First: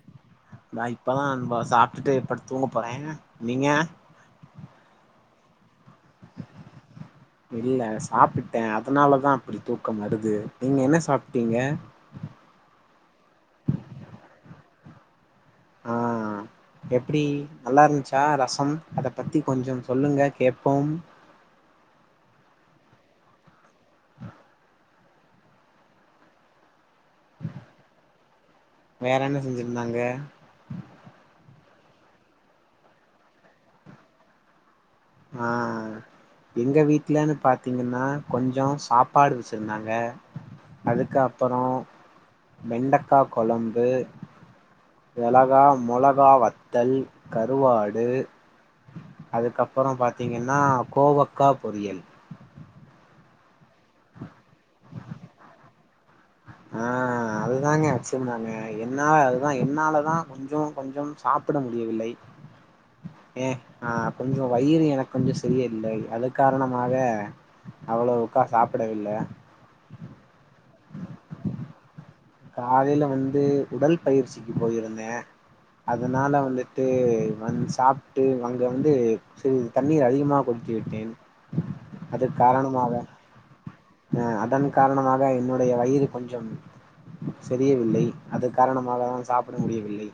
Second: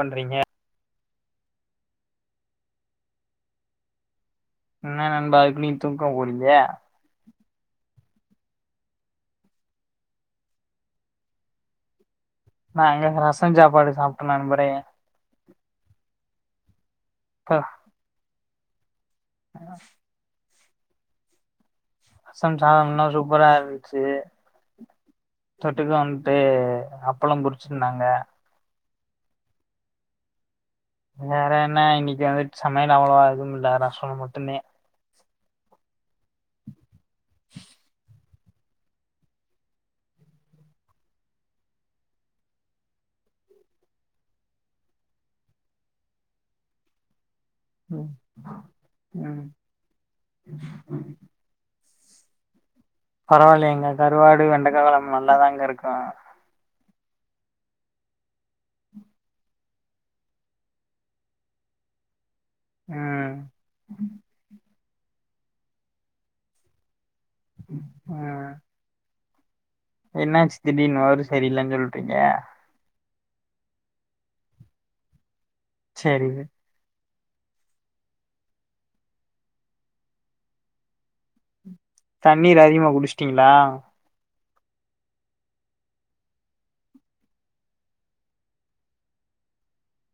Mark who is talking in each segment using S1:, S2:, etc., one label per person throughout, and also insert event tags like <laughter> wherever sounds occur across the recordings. S1: பண்றீங்க
S2: நா இப்பதா அ சாப்டுட்டு படுத் தூங்க போறே நீங்க
S1: இன்ன நண்பா அதுக்குள்யு தூக்க போறீங்க
S2: இல்ல சாப்பிட்டே அதனாலதா அப்பிடி தூக்கம் வருது நீங்க என்ன சாப்டீங்க
S1: நா இங்க ரச சாப்பாடு சாப்ட நண்பரே
S2: ஆ எப்பிடி
S1: இப்ப
S2: நல்லா இருந்துச்சா ரச அம் அதப் பத்தி கொஞ்சம் சொல்லுங்க கேப் போம்
S1: ரசம் சாதம்ன்னா சூப்பரா இருந்துச்சி தொட்டுக்க வந்ட்டு அப்பளம் பொறிச்சிருந்தாங்க
S2: வேற என்ன செஞ்சிருந்தாங்க
S1: வேற என்ன இன்னிக்கு வந்துட் சமையல் அவ்ளவா எதுவு இல்ல ரசம் மட்டுதெ
S2: ஆ எங்க வீட்டுலன்னு பாத்தீங்கன்னா கொஞ்சோ சாப்பாடு வச்சிருந்தாங்க அதுக்கு அப்புறோ வெண்டக்கா கொழம்பு மிளகா மொளகா வத்தல் கருவாடு
S1: ம் ம்
S2: அதுக்கப் அப்புறோ பாத்தீங்கன்னா கோவக்கா பொ றியல்
S1: பரவாலியேங்க கருவாடு வெண்டக்காகொழம்பு நல்லாதாங்க இருக்கு
S2: ஆ அதுதாங்க வச்சிந்தாங்க என்னால அதுதா என்னாலதா கொஞ்சம் கொஞ்சம் சாப்பிட முடியவில்லை
S1: ம்
S2: ஏ ஆ கொஞ்சோ வயிறு எனக் கொஞ்ச சரியில்லை அது காரணமாக அவ்வளவுக்கா சாப்பிடவில்ல
S1: என்னாச் திடீர்ன்னு வவுரு சரில்லனு சொல்ட் <unintelligible>
S2: காலையில வந்து உடல் பயிற்சிக்கு போயிருந்தே
S1: சரி
S2: அதனால வந்துட்டு வந் சாப்பிட்டு அங்க வந்து சி தண்ணீர் அதிகமா குடித்துவிட்டேன்
S1: தண்ணீர் அதிகமா குடிஷ்டீங்களா
S2: அ அதன் காரணமாக என்னுடைய வயிறு கொஞ்சம் சரியவில்லை அது காரணமாகதா சாப்பிட முடியவில்லை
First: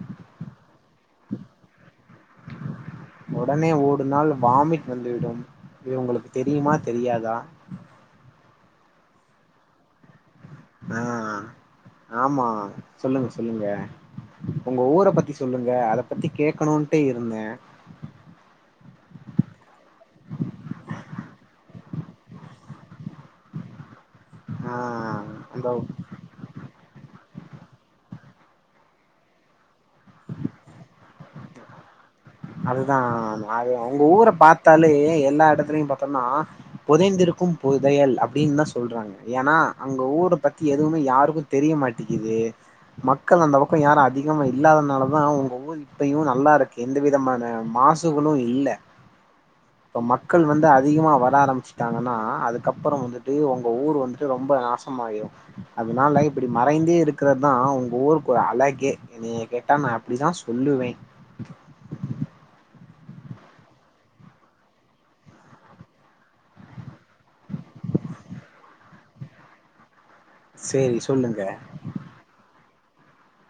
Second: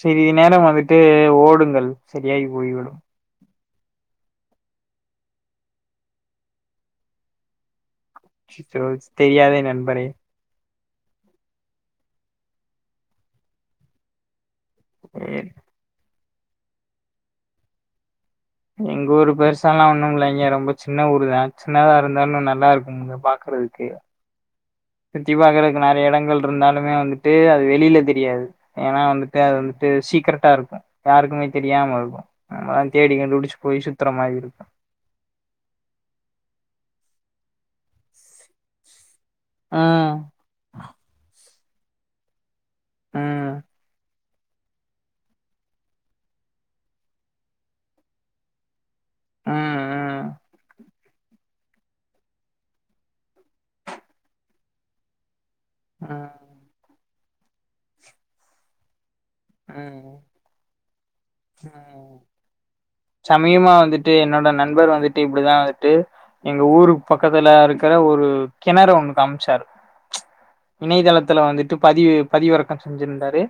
S1: சரி நேரம் வந்துட்டு ஓடுங்கள் சரியாகி போய்விடும்
S2: ஒடனே ஒடுனால் வாமிட் வந்துவிடும் இது உங்களுக்கு தெரியுமா தெரியாதா?
S1: <unintelligible> தெரியாதே நண்பரே
S2: ஆ ஆமா சொல்லுங்க சொல்லுங்க உங்க ஊர பத்தி
S1: எ
S2: சொல்லுங்க அத பத்தி கேக்கனூன்ட்டே இருந்தே
S1: எங்க ஊரு பெருசாலா ஒன்னுமில்லைங்க ரொம்ப சின்ன ஊரு தா சின்னதா இருந்தாலு நல்லாருக்குமுங்க பாக்குறதுக்கு
S2: ஆ
S1: சுத்தி
S2: அந்த
S1: பாக்குறக்கு நறைய எடங்கள்ருந்தாலுமே வந்து ட்டு அது வெளில தெரியாது ஏனா வந்துட்டு அது வந்துட்டு சீக்ரட்டா இருக்கு யாருக்குமே தெரியாம இருக்கு நம்மதா
S2: அதுதா
S1: தேடி
S2: நா
S1: கண்டுபிடிச்சு
S2: எ
S1: போய்
S2: உங்க
S1: சுத்துற
S2: ஊர
S1: மாரி இருக்கு
S2: பாத்தாலே எல்லா எடத்துலயும் பாத்தோன்னா புதைந்திருக்கும் புதையல் அப் டின் தா சொல்றாங்க ஏனா அங்க
S1: ம்
S2: ஊர பத்தி எதுவ்மே யாருக்கு தெரிய மாட்டிக்குது மக்கள் அந்த
S1: ம்
S2: பக்கொ யாரு அ திகமா இல்லாதனால தா உங்க ஊர் இப்பயு நல்லாருக்கு எந் த விதமான மாசுகளு இல்ல
S1: ம்
S2: இப்ப
S1: ம்
S2: மக்கள் வந்து அதிகமா வர ஆரம்மிச்சுட்டாங்கனா அதுக்கப்புற வந்துட்டு உங்க ஊர் வந்துட்டு ரொம்ப நாசமாயிரு அதுனால
S1: ம்
S2: இப்பிடி மறைந்தே இரு க்குறதா உங்க ஊருக்கு ஒரு அழகே என்னய கேட்டா நா
S1: ம்
S2: அப்டிதா சொல்லுவே
S1: ம் சமயமா வந்துட்டு என்னோட நண்பர் வந்துட்டு இப்டிதா வந்துட்டு எங்க ஊருக்கு பக்கத்துல இருக்குற ஒரு கிணறு ஒன்னு காமிச்சாரு
S2: சேரி
S1: இணையதளத்துல
S2: சொல்லுங்க
S1: வந்துட்டு பதிவு பதிவிறக் கம் செஞ்சிருந்தாரு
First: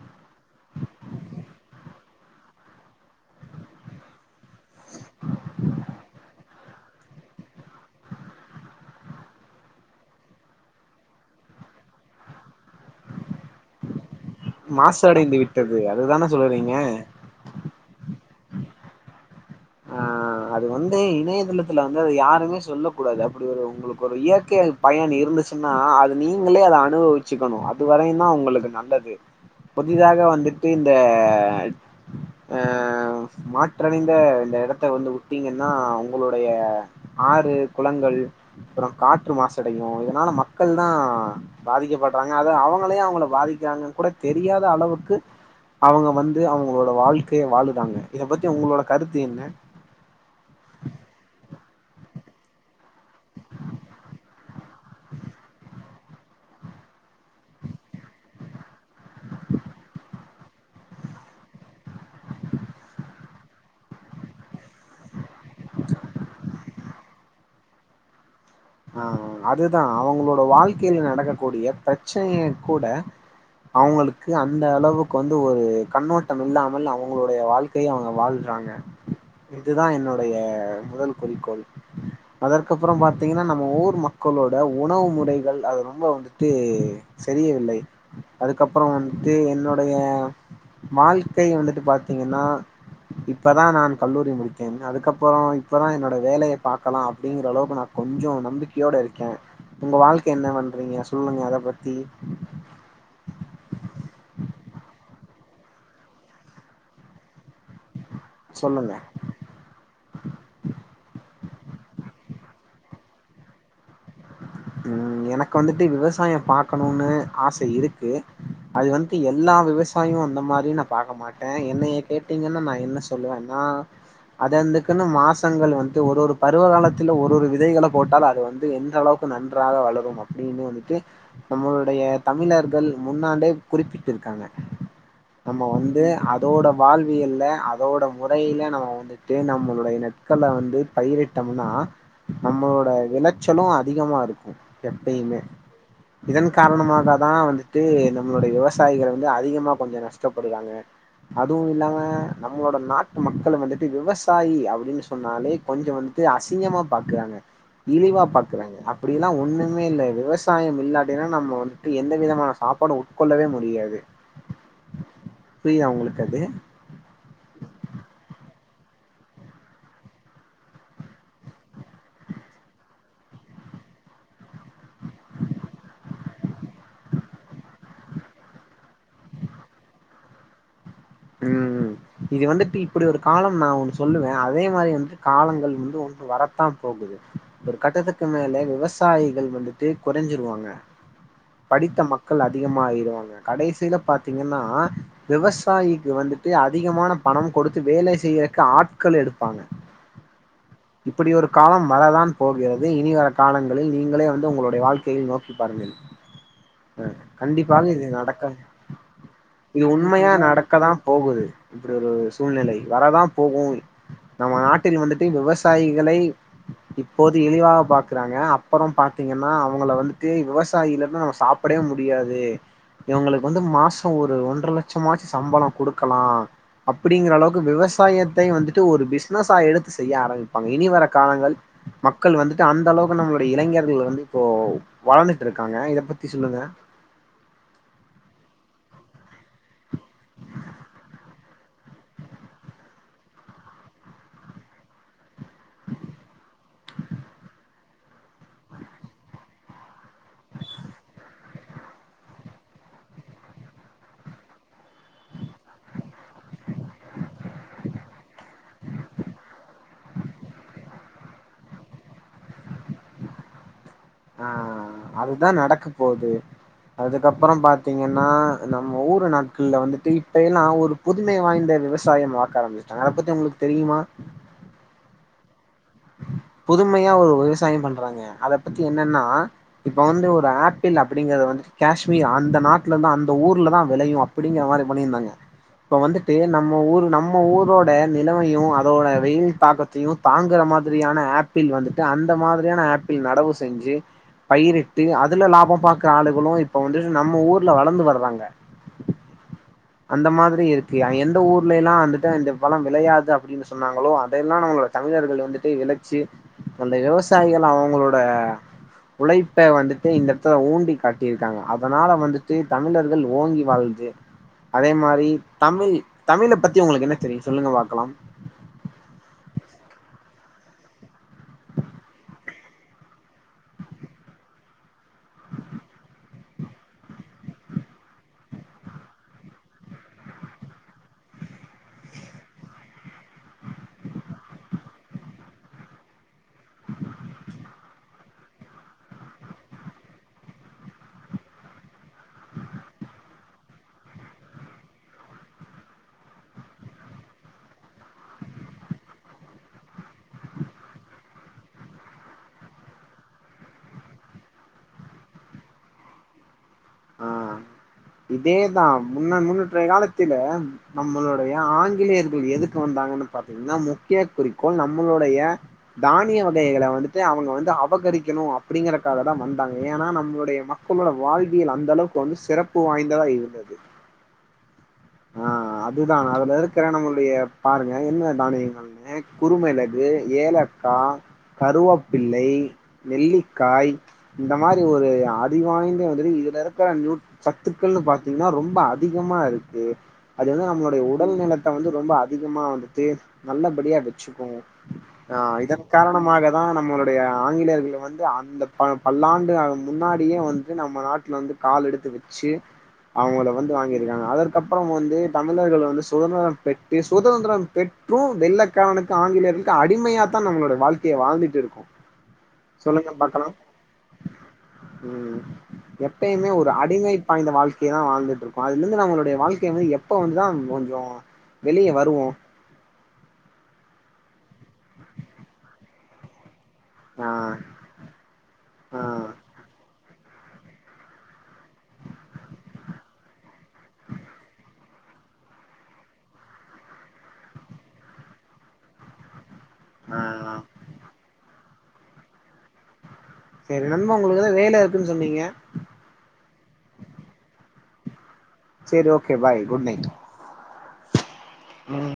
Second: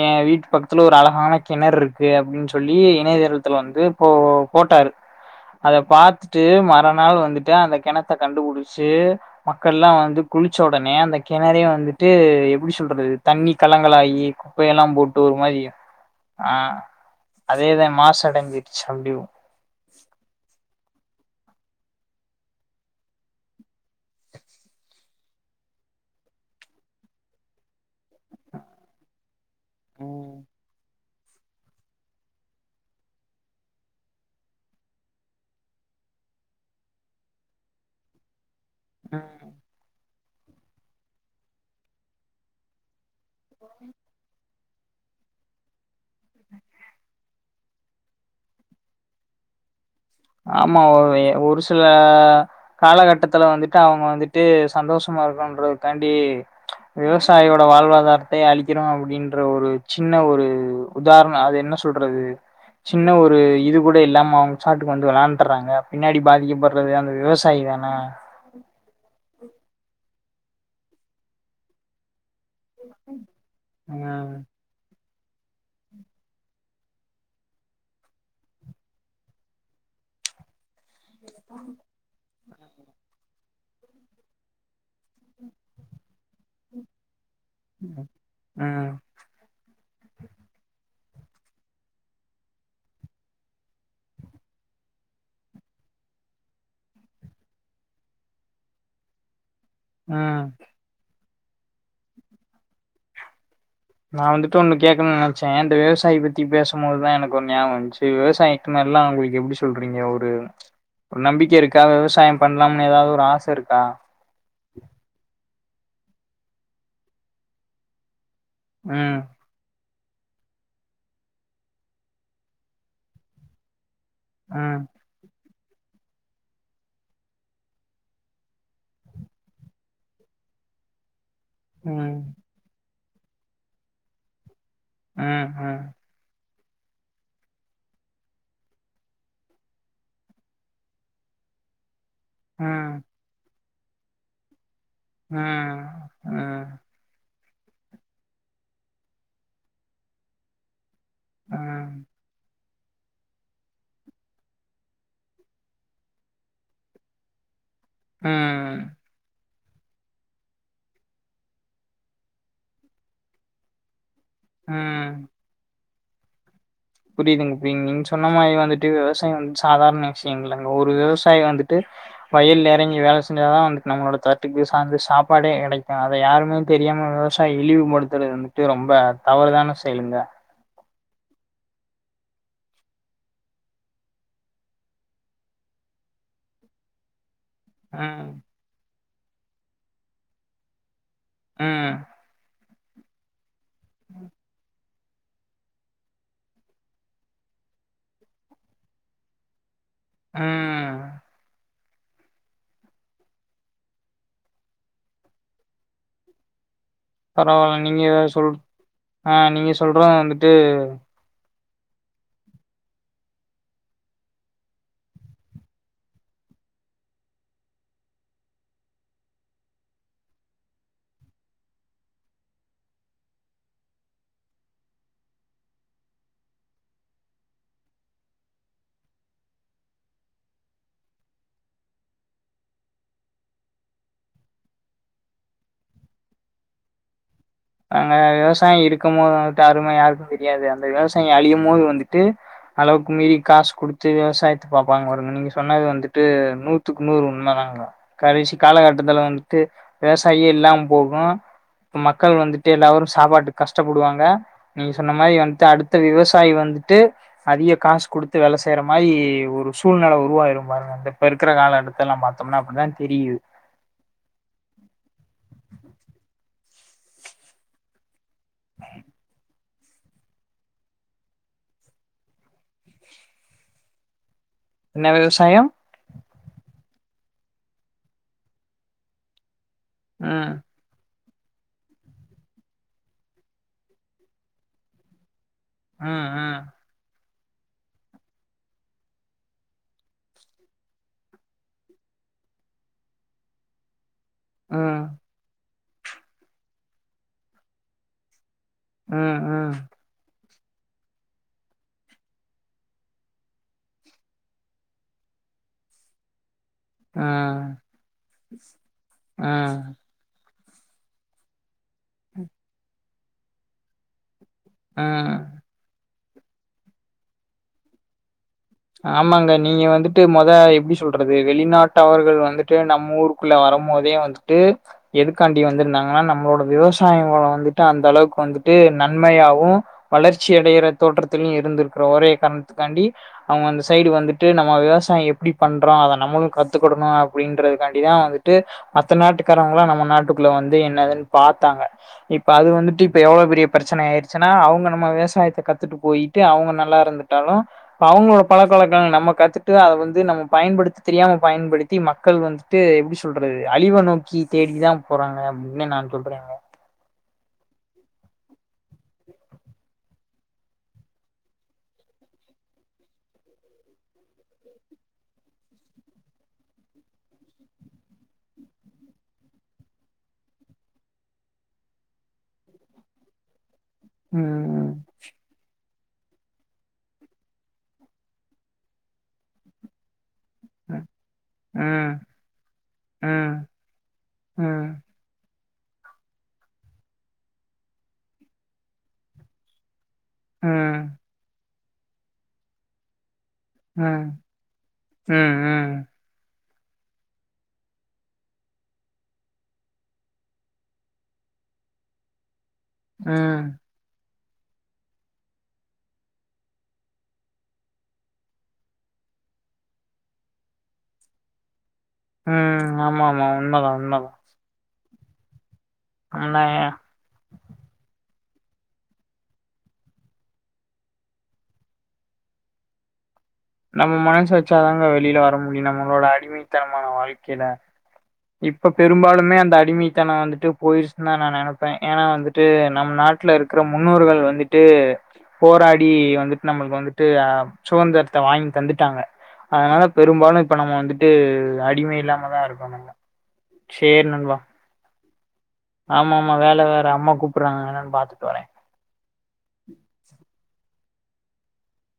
S1: ஏ வீட் டு பக்கத்துல ஒரு அழகான கிணற்ருக்கு அப்டின் சொல்லி இணையதளத்துல வந்து போ போட்டாரு அத பாத்துட்டு மறாநாள் வந்துட்டு அந்த கெணத்த கண்டுபிடிச்சு மக்கள்லா வந்து குளிச்ச ஒடனே அந்த கிணறே வந்துட்டு எப்டி சொல்றது தண்ணி கலங்களாயி குப்பை எல்லாம் போட் டு ஒரு
S2: மாசடைந்து
S1: மாரி
S2: விட்டது அதுதான
S1: ஆ
S2: சொல்றீங்க
S1: அதேதா மாச டஞ்சிர்ச்சு அப்டியோ
S2: ஆ அது வந்து இணையதளத்துல வந்து அது யாருமே சொல்லக்கூடாது அப்டி ஒரு உங்களுக்கு ஒரு இயற்கை பயன் இருந்துச்சுன்னா அது நீங்களே அத அனுபவிச்சுக்கனு அ து வரயுந்தா உங்களுக்கு நல்லது புதிதாக
S1: ம்
S2: வந்துட்டு இ ந்த ஆ மாற்றடைந்த இந்த எடத்த வந்து உ ட்டீங்கன்னா உங்களுடைய ஆறு குளங்கள் அப்றொ
S1: ம்
S2: காற்று மாசடையு இத ஆனா மக்கள்தா பாதிக்கப்படுறாங்க அத அவுங்களே அவுங்கள பாதிக்கிறாங்க கூட தெரியாது த அளவுக்கு அவுங்க வந்து அவுங்களோட வாழ்க்கைய வாழு காங்க இத பத்தி உங்களோட கருத்து என்ன
S1: ஆமா ஒரு ஒரு சில காலகட்டத்துல வந்துட்டு அவுங்க வந்துட்டு சந்தோஷமா இருக்குன்றது காண்டி விவசாயோட வாழ்வாதாரத்த அழிக்கிறோம் அப்டின்ற ஒரு சின்ன ஒரு உதாரணம் அது என்ன சொல்றது சின்ன ஒரு இது கூட இல்லாம அவங்க சாட் டு வந்து விளான்டுறாங்க பின்னாடி பாதிக்கப்படுறது அந்த விவசாயி தானே
S2: ஆ அதுதான் அவங்களோட் வாழ்க்கைல நடக்கக்கூடிய பிரச் டியே கூட அவங்களுக்கு
S1: ம்
S2: அந்த அளவுக் கு வந்து ஒரு கண்ணோட்டம் இல்லாமல் அவுங்களுடய வாழ்க்கைய அவங்க வாழ்றாங்க இதுதான் என்னுடைய முதல் குறிக்கோள் அதற்கப்ற பாத்தீங்கன்னா நம் ம ஊர் மக்களோட உணவு முறைகள் அது ரொம்ப வந்துட்டு செரியவில்லை அதுக்கப்பற
S1: ம்
S2: வந்துட்டு என்னுடைய வாழ்க்கை வந்துட்டு பாத்தீங்கன்னா இப்பதான் நான் கல்லூரி முடித்தேன் அதுக்கப்றோ இப்பதான் என்னோட வேலைய பாக்கலாம் அப்டிங்கற அளவுக்கு நா கொஞ்சோம் நம்பிக்கையோட இருக்கேன் உங்க வாழ்க்கை
S1: ம்
S2: என்ன பண்றீங்க சொல்லுங்க அத பத்தி
S1: நா வந்துட்டு ஒன்னு கேக்குணு நேனைச்சேன் இந்த விவசாயி பத்தி பேசும்போதுதா எனக்கு ஒரு ஞாபோம் வந்துச்சு விவசாயிக்கு
S2: சொல்லுங்க
S1: எல்லா அவுங்களுக்கு எப்டி சொல்றீங்க ஒரு நம்பிக்க இருக்கா விவசாயம் பண்ணலாமுன் ஏதாவுது ஒரு ஆச இருக்கா
S2: ம் எனக் கு வந்துட்டு விவசாயம் பாக்கணுன்னு ஆச இருக்கு அது வந்து
S1: ம்
S2: எல்லா விவஸ் விவசாயம் அந்த மாரி நா பாக்க மாட்டேன் என்னைய கேடீங்கன்னா நா என்ன சொல்லுவேன்னா அது
S1: ம்
S2: அந்துக்குன்னு மாஸ் றங்கள் வந்து ஒரு ஒரு பருவ காலத்துல ஒரு ஒரு விதைகள போட்டால் அது வந்து எந்த அளவு நன்றாக வளரும் அப்டின்னு வந்துட்டு நம்மளுடைய
S1: ம்
S2: தமிழர்கள் முன்னாளே குறிப்பிட் இருக்காங்க
S1: ம்
S2: நம்ம
S1: ம்
S2: வந்து அவ் அதோட வாழ்வியல்ல அதோட முறையில நம்ம வந்துட்டு நம்மளுடைய நட்கள வந்து பயிரிட்டம்னா நம்மளோட
S1: ம்
S2: விளைச்சலு அத் அதிகமா இருக்கு எப்பயுமே
S1: ம்
S2: இதன்
S1: ம்
S2: காரணமாகதா வந்து விடு நம்மளோடைய விவசாயிகள் வந்து அதிகமா கொஞ்சோ நஷ்டப்படுறாங்க அதுவும்
S1: ம்
S2: இல்லாம நம் நம்மளோட நாட்டு மக்கள் வந்துட்டு விவசாயி அப்டின் சொன்னாலே கொஞ்சோ வந்துட்டு அசிங்கமா பாக்குறாங்க இழிவா
S1: ம்
S2: பாக் இருக்குறாங்க அப்டி எல்லா ஒன்னும் மே இல்ல விவசாயம் இல்லாட்டினா நம்ம வந்துட்டு எந்த விதமான சாப்பாடு உட்கொள்ளவே முடியாது
S1: ம்
S2: தி அவங்களுக்கு அது
S1: புரியுதுங்க பிங் நீங்க சொன்ன மாரி வந்துட்டு விவசாயம் வந்து சாதாரண விஷ்யங்கள் இல்லங்க ஒரு விவசாயி வந்துட்டு வயல்ல எறங்கி வேல செஞ்சாதா வந்துட்டு நம்மளோட தட்டுக்கு சாந்து சாப்பாடே கெடைக்கு அதை யாருமே தெரியாம விவசாய இழிவுபடுத்துறது வந்துட்டு ரொம்ப தவறுதான செயலுங்க
S2: ம் இது வந்துட்டு இப்டி ஒரு காலம் நா ஒண்ணு சொல்லுவ அதே மாரி வந்துட்டு காலங்கள் வந்து ஒண்ணு வரத்தாம் போகுது ஒரு கட்டத்துக்கு
S1: ம்,
S2: மேல விவஸ் விவசாயிகள் வந்துட்டு கொறஞ்சுருவாங்க
S1: ம்,
S2: படித்த மக்கள் அத் அதிகமாயிருவாங்க கடைசியில பாத்தீங்கன்னா விவசாயி இது வந்துட்டு அதிகமான பணம் கொடுத்து வேலை செய்றக்கு ஆட்கள் எடுப்பாங்க
S1: ம்.
S2: இப்புடி ஒரு காலம் வரதான் போகிறது இனி வர காலங்களில் நீங்களே வந்து உங்களுடைய வாழ்க்கையில் நோக்கி பாருங்கள்
S1: பரவால்ல
S2: கண்டிப்பாக
S1: நீங்க
S2: இது
S1: சொல்
S2: நடக்க
S1: ஆ நீங்க சொல்றது வந்துட்டு
S2: து இப்டி ஒரு சூழ்நிலை வரதாம் போகு நம்ம நாட்டில் வந்துட்டு விவசாயிகளை இப்போது இழிவாக பாக்குறாங்க அப்புறோம் பாத்தீங்கன்னா அவங்கள வந்துட்டு விவசாயி இல்லனா நம்ம சாப்புடவே முடியாது இவங்களுக்கு வந்து மாசோ ஒரு ஒன்ற லட்சமாச்சு சம்பளோ குடுக் க்கலா அப்டிங்கிற அளவுக்கு விவசாயத்தை வந்துட்டு ஒரு பிஸ்னஸ்ஸா எடுத்து செய்ய ஆரம்பிப்பாங்க இனி வர காலங்கள் மக்கள் வந்துட்டு அந்த அளவுக்கு நம்மளுடைய இளைஞர்கள வந்து இப்போ வளர்ந்துட்டு இருக்காங்க இத பத்தி சொல்லுங்க
S1: நாங்க விவசாயி இருக்கும் போதா வந்துட்டு அருமை யாருக்கு தெரியாது அந்த விவசாயோ அழியும் போது வந்துட்டு அளவுக்கு மீறி காசு குடுத்து விவசாயத்த பாப்பாங்க பாருங்க நீங்க சொன்னது வந்துட்டு நூத்துக்கு நூறு உண்மதாங்க கடைசி காலகட்டத்துல வந்துட்டு விவசாயே இல்லாம் போகு மக் மக்கள் வந்துட்டு எல்லாரு சாப்பாட்டுக்கு கஷ்டப்படுவாங்க நீங்க சொன்ன மாரி வந்துட்டு அடுத்த விவசாயி வந்துட்டு அதிக காசு குடுத்து வேல செய்யற மாரி ஒரு சூழ்நெல உருவாயிரும் பாருங்க இந்த இப்ப இருக்குற கால கட்டத்தெல்லாம் பாத்தம்னா அப்டித்தான் தெரியுது
S2: ஆ அதுதா நடக்க போகுது அதுக்கப்புறோம் பாத்தீங்கன் னா நம்ம ஊர நாட் கள் வந்துட்டு இப்ப எல்லா ஒரு புதுமை வாய்ந்த விவசாயம் பாக்க ஆரம்பிச்சுட்டாங்க அத பத்தி உங்களுக்கு தெரியுமா
S1: என்ன விவசாயோ
S2: புதுமையா ஒரு விவசாயம் பண்றாங்க அத பத்தி என்னன்னா இப்ப வந்து ஒரு
S1: ம்
S2: ஆப்பிள் அப் அப்பிடிங்கறது வந்து காஷ்மீர் அந்த நாட்டுலதா அந்த ஊர்லதா வெளையு அப்பிடிங்கிற மாரி பண்ணியிருந்தாங்க இப்ப
S1: ம்
S2: வந்துட்டு
S1: ம்
S2: நம்ம ஊர் நம் நம்ம ஊரோட நிலைமையு அதோட வெயில் தாக்கத்தையு தாங்குற மாரி ரியான ஆப்பிள் வந்துட்டு அந்த மாதிரியான ஆப்பிள் நடவு செஞ்சி பயிரிட்டு
S1: ம்
S2: அதுல லாபம் பாக் த்த ஆளுங்களு இப்ப வந்து நம்ம ஊர்ல வளந்து வர்றாங்க
S1: ம் ம்
S2: அந்த மாதிரி இருக்கு எந்த ஊர்ல எல்லா அந்துட்டு இந்த பழம் விளையாது அப்பிடின்னு சொன்னாங்களோ அதெல்லா நம்மளோட தமிழர்கள் வந்துட்டு விளச்சி அந்த
S1: ஆ
S2: விவசாயிகள் அவங்களோட
S1: ஆ
S2: உழைப்ப வந்துட்டு இந்த த்த ஊண்டி காட்டியிருக்காங்க அதனால வந்துட்டு தமிழர்கள் ஓங்கி வாழ்ந்து அதே மாரி
S1: ஆ
S2: தமிழ் தமிழ பத்தி உங்களுக்கு என்ன தெரியு சொல்லுங்க பாக்கலா
S1: ஆமாங்க நீங்க வந்துட்டு மொத எப்பிடி சொல்றது வெளிநாட்டவர்கள் வந்துட்டு நம்ம ஊருக்குள்ள வரம் போதே வந்துட்டு எதுக்காண்டி வந்திருந்தாங்கன்னா நம்மளோட விவசாயங்கள வந்துட்டு அந்த அளவுக்கு வந்துட்டு நன்மையாவு வளர்ச்சி அடையற தோற்றத்திலயு இருந்து இருக்கற ஒரே காரணத்துக்காண்டி அவுங்க அந்த சைடு வந்துட்டு நம்ம விவசாயோ எப்பிடி பண்றோ அத நம்மளு கத்துக்கடணு அப்பிடின்றதுக்காண்டிதா வந்துட்டு மத்த நாட்டுக்காரவங்களா நம்ம நாட்டுக்குள்ள வந்து என்னதுன்னு பாத்தாங்க இப்ப அது வந்துட்டு இப்ப எவ்ளோ பெரிய பிரச்சன ஆயிர்ச்சின்னா அவுங்க நம்ம விவசாயத்த கத்துட்டு போயிட்டு அவுங்க நல்லா இருந்துட்டாலு இப்ப அவுங்களோ பழக்க வழக்கள் நம்ம கத்துட்டு அத வந்து நம்ம பயன்படுத்தி தெரியாம பயன்படுத்தி மக்கள் வந்துட்டு எப்பிடி சொல்றது அழிவ நோக்கி தேடிதா போறாங்க அப்பிடின்னு நா சொல்றேங்க
S2: ஆ இதேதா முன்ன முன்னூற்ற காலத்தில நம்மளுடைய ஆங்கிலேயர்கள் எதுக்கு வந்தாங்கன்னு பாத்தீங்கன்னா முக்கிய குறிக்கோள் நம்மளுடைய தானிய வகைகள வந்துட்டு அவுங்க வந்து அபகரிக்கணு அப்பிடிங்கறக்காகதா வந்தாங்க ஏன்னா நம்மளுடைய மக்களோட வாழ் கில் அந்த அளவுக்கு வந்து சிறப்பு வாய்ந்ததா இருந்தது
S1: ம் ம்
S2: இதுதா அதுல இருக்கிற நம்மளுடைய பாருங்க என்ன தானியங்கள்னு குறுமிளகு ஏலக்கா
S1: ம்
S2: கருவப்பிள்ளை
S1: ம்
S2: நெல்லிக்காய் இந்த
S1: ம்
S2: மாரி
S1: ம்
S2: ஒரு ஆ திவாய்ந்த அதறி இதுல இருக்கிற நியூ சத்துக்கள்னு பாத்தீங்கன்னா ரொம்ப அதிகமா இருக்கு அது வந்து நம்மளுடைய
S1: ம்
S2: உடல் நல ந்த வந்து ரொம்ப அதிகமா வந்துட்டு நல்லபடியா
S1: ம்
S2: வச்சிக்கு ஆ இதன்
S1: ம்
S2: காரணமாக தா நம்மளுடைய ஆங்கிலேர்கள் வந்து அந்த ப பல்லாண்டு முன்னாடியே வந்ட்டு நம்ம நாட் ல வந்து கால் எடுத்து வச்சி அவுங்க
S1: ம்
S2: வந்து வாங்கிருக்காங்க அதற் க்கப்புறோ வந்து தமிழர்கள் வந்து சுதந்திரம் பெட்டு சுதந்திரம் தினம் பெற்று வெள்ளக்காரனுக்கு ஆங்கிலேயர்களுக்கு அடிமையாதா நம்மளுடைய வாழ்க்கையை வாழ்திட்டு இருக்
S1: ம் ஆமா ஆமா உண்மதா உண்மதா
S2: ம் எப்பயுமே
S1: ஆனா
S2: ஒரு அடிமை பாய்ந்த வாழ்க்கை தா வாழ்ந்துட்டு இருக்கோ அதுல இருந்து நம்மளுடைய வாழ்க்கையை வந்து எப்ப வந்துதா கொஞ்சோ வெளிய வருவோ
S1: நம்ம மனசு வச்சாதாங்க வெளியில வர முடியு நம்மளோட அடிமை த்தமான
S2: ஆஹ்
S1: வாழ்க்கையில இப்ப
S2: ஆஹ்
S1: பெரும்பாலுமே அந்த அடிமை த்தன வந்துட்டு போயிருச்சுன்னு தா நா நெனப்பே ஏன்னா வந்துட்டு நம்ம நாட்ல இருக்ற முன்னோர்கள் வந்துட்டு போராடி வந்துட்டு நம்மளுக்கு வந்துட்டு சுதந்திர வாங்கி தந்துட்டாங்க அதனால
S2: ஆஹ்
S1: பெரும்பாலு இப்ப நம்ம வந்துட்டு அடிமை இல்லாம தா இருக்கோ நம்ம
S2: சரி நண்ப
S1: சேரி
S2: ஒங்களுக்கு ஏதோ
S1: நண்பா
S2: வேல இருக்குன்னு சொன்னீங்க
S1: ஆமா ஆமா வேல வேற அம்மா கூப்ருடுறாங்க என்னனு பாத்துக்
S2: சேரி ஓகே பாய் குட் நைட் உம்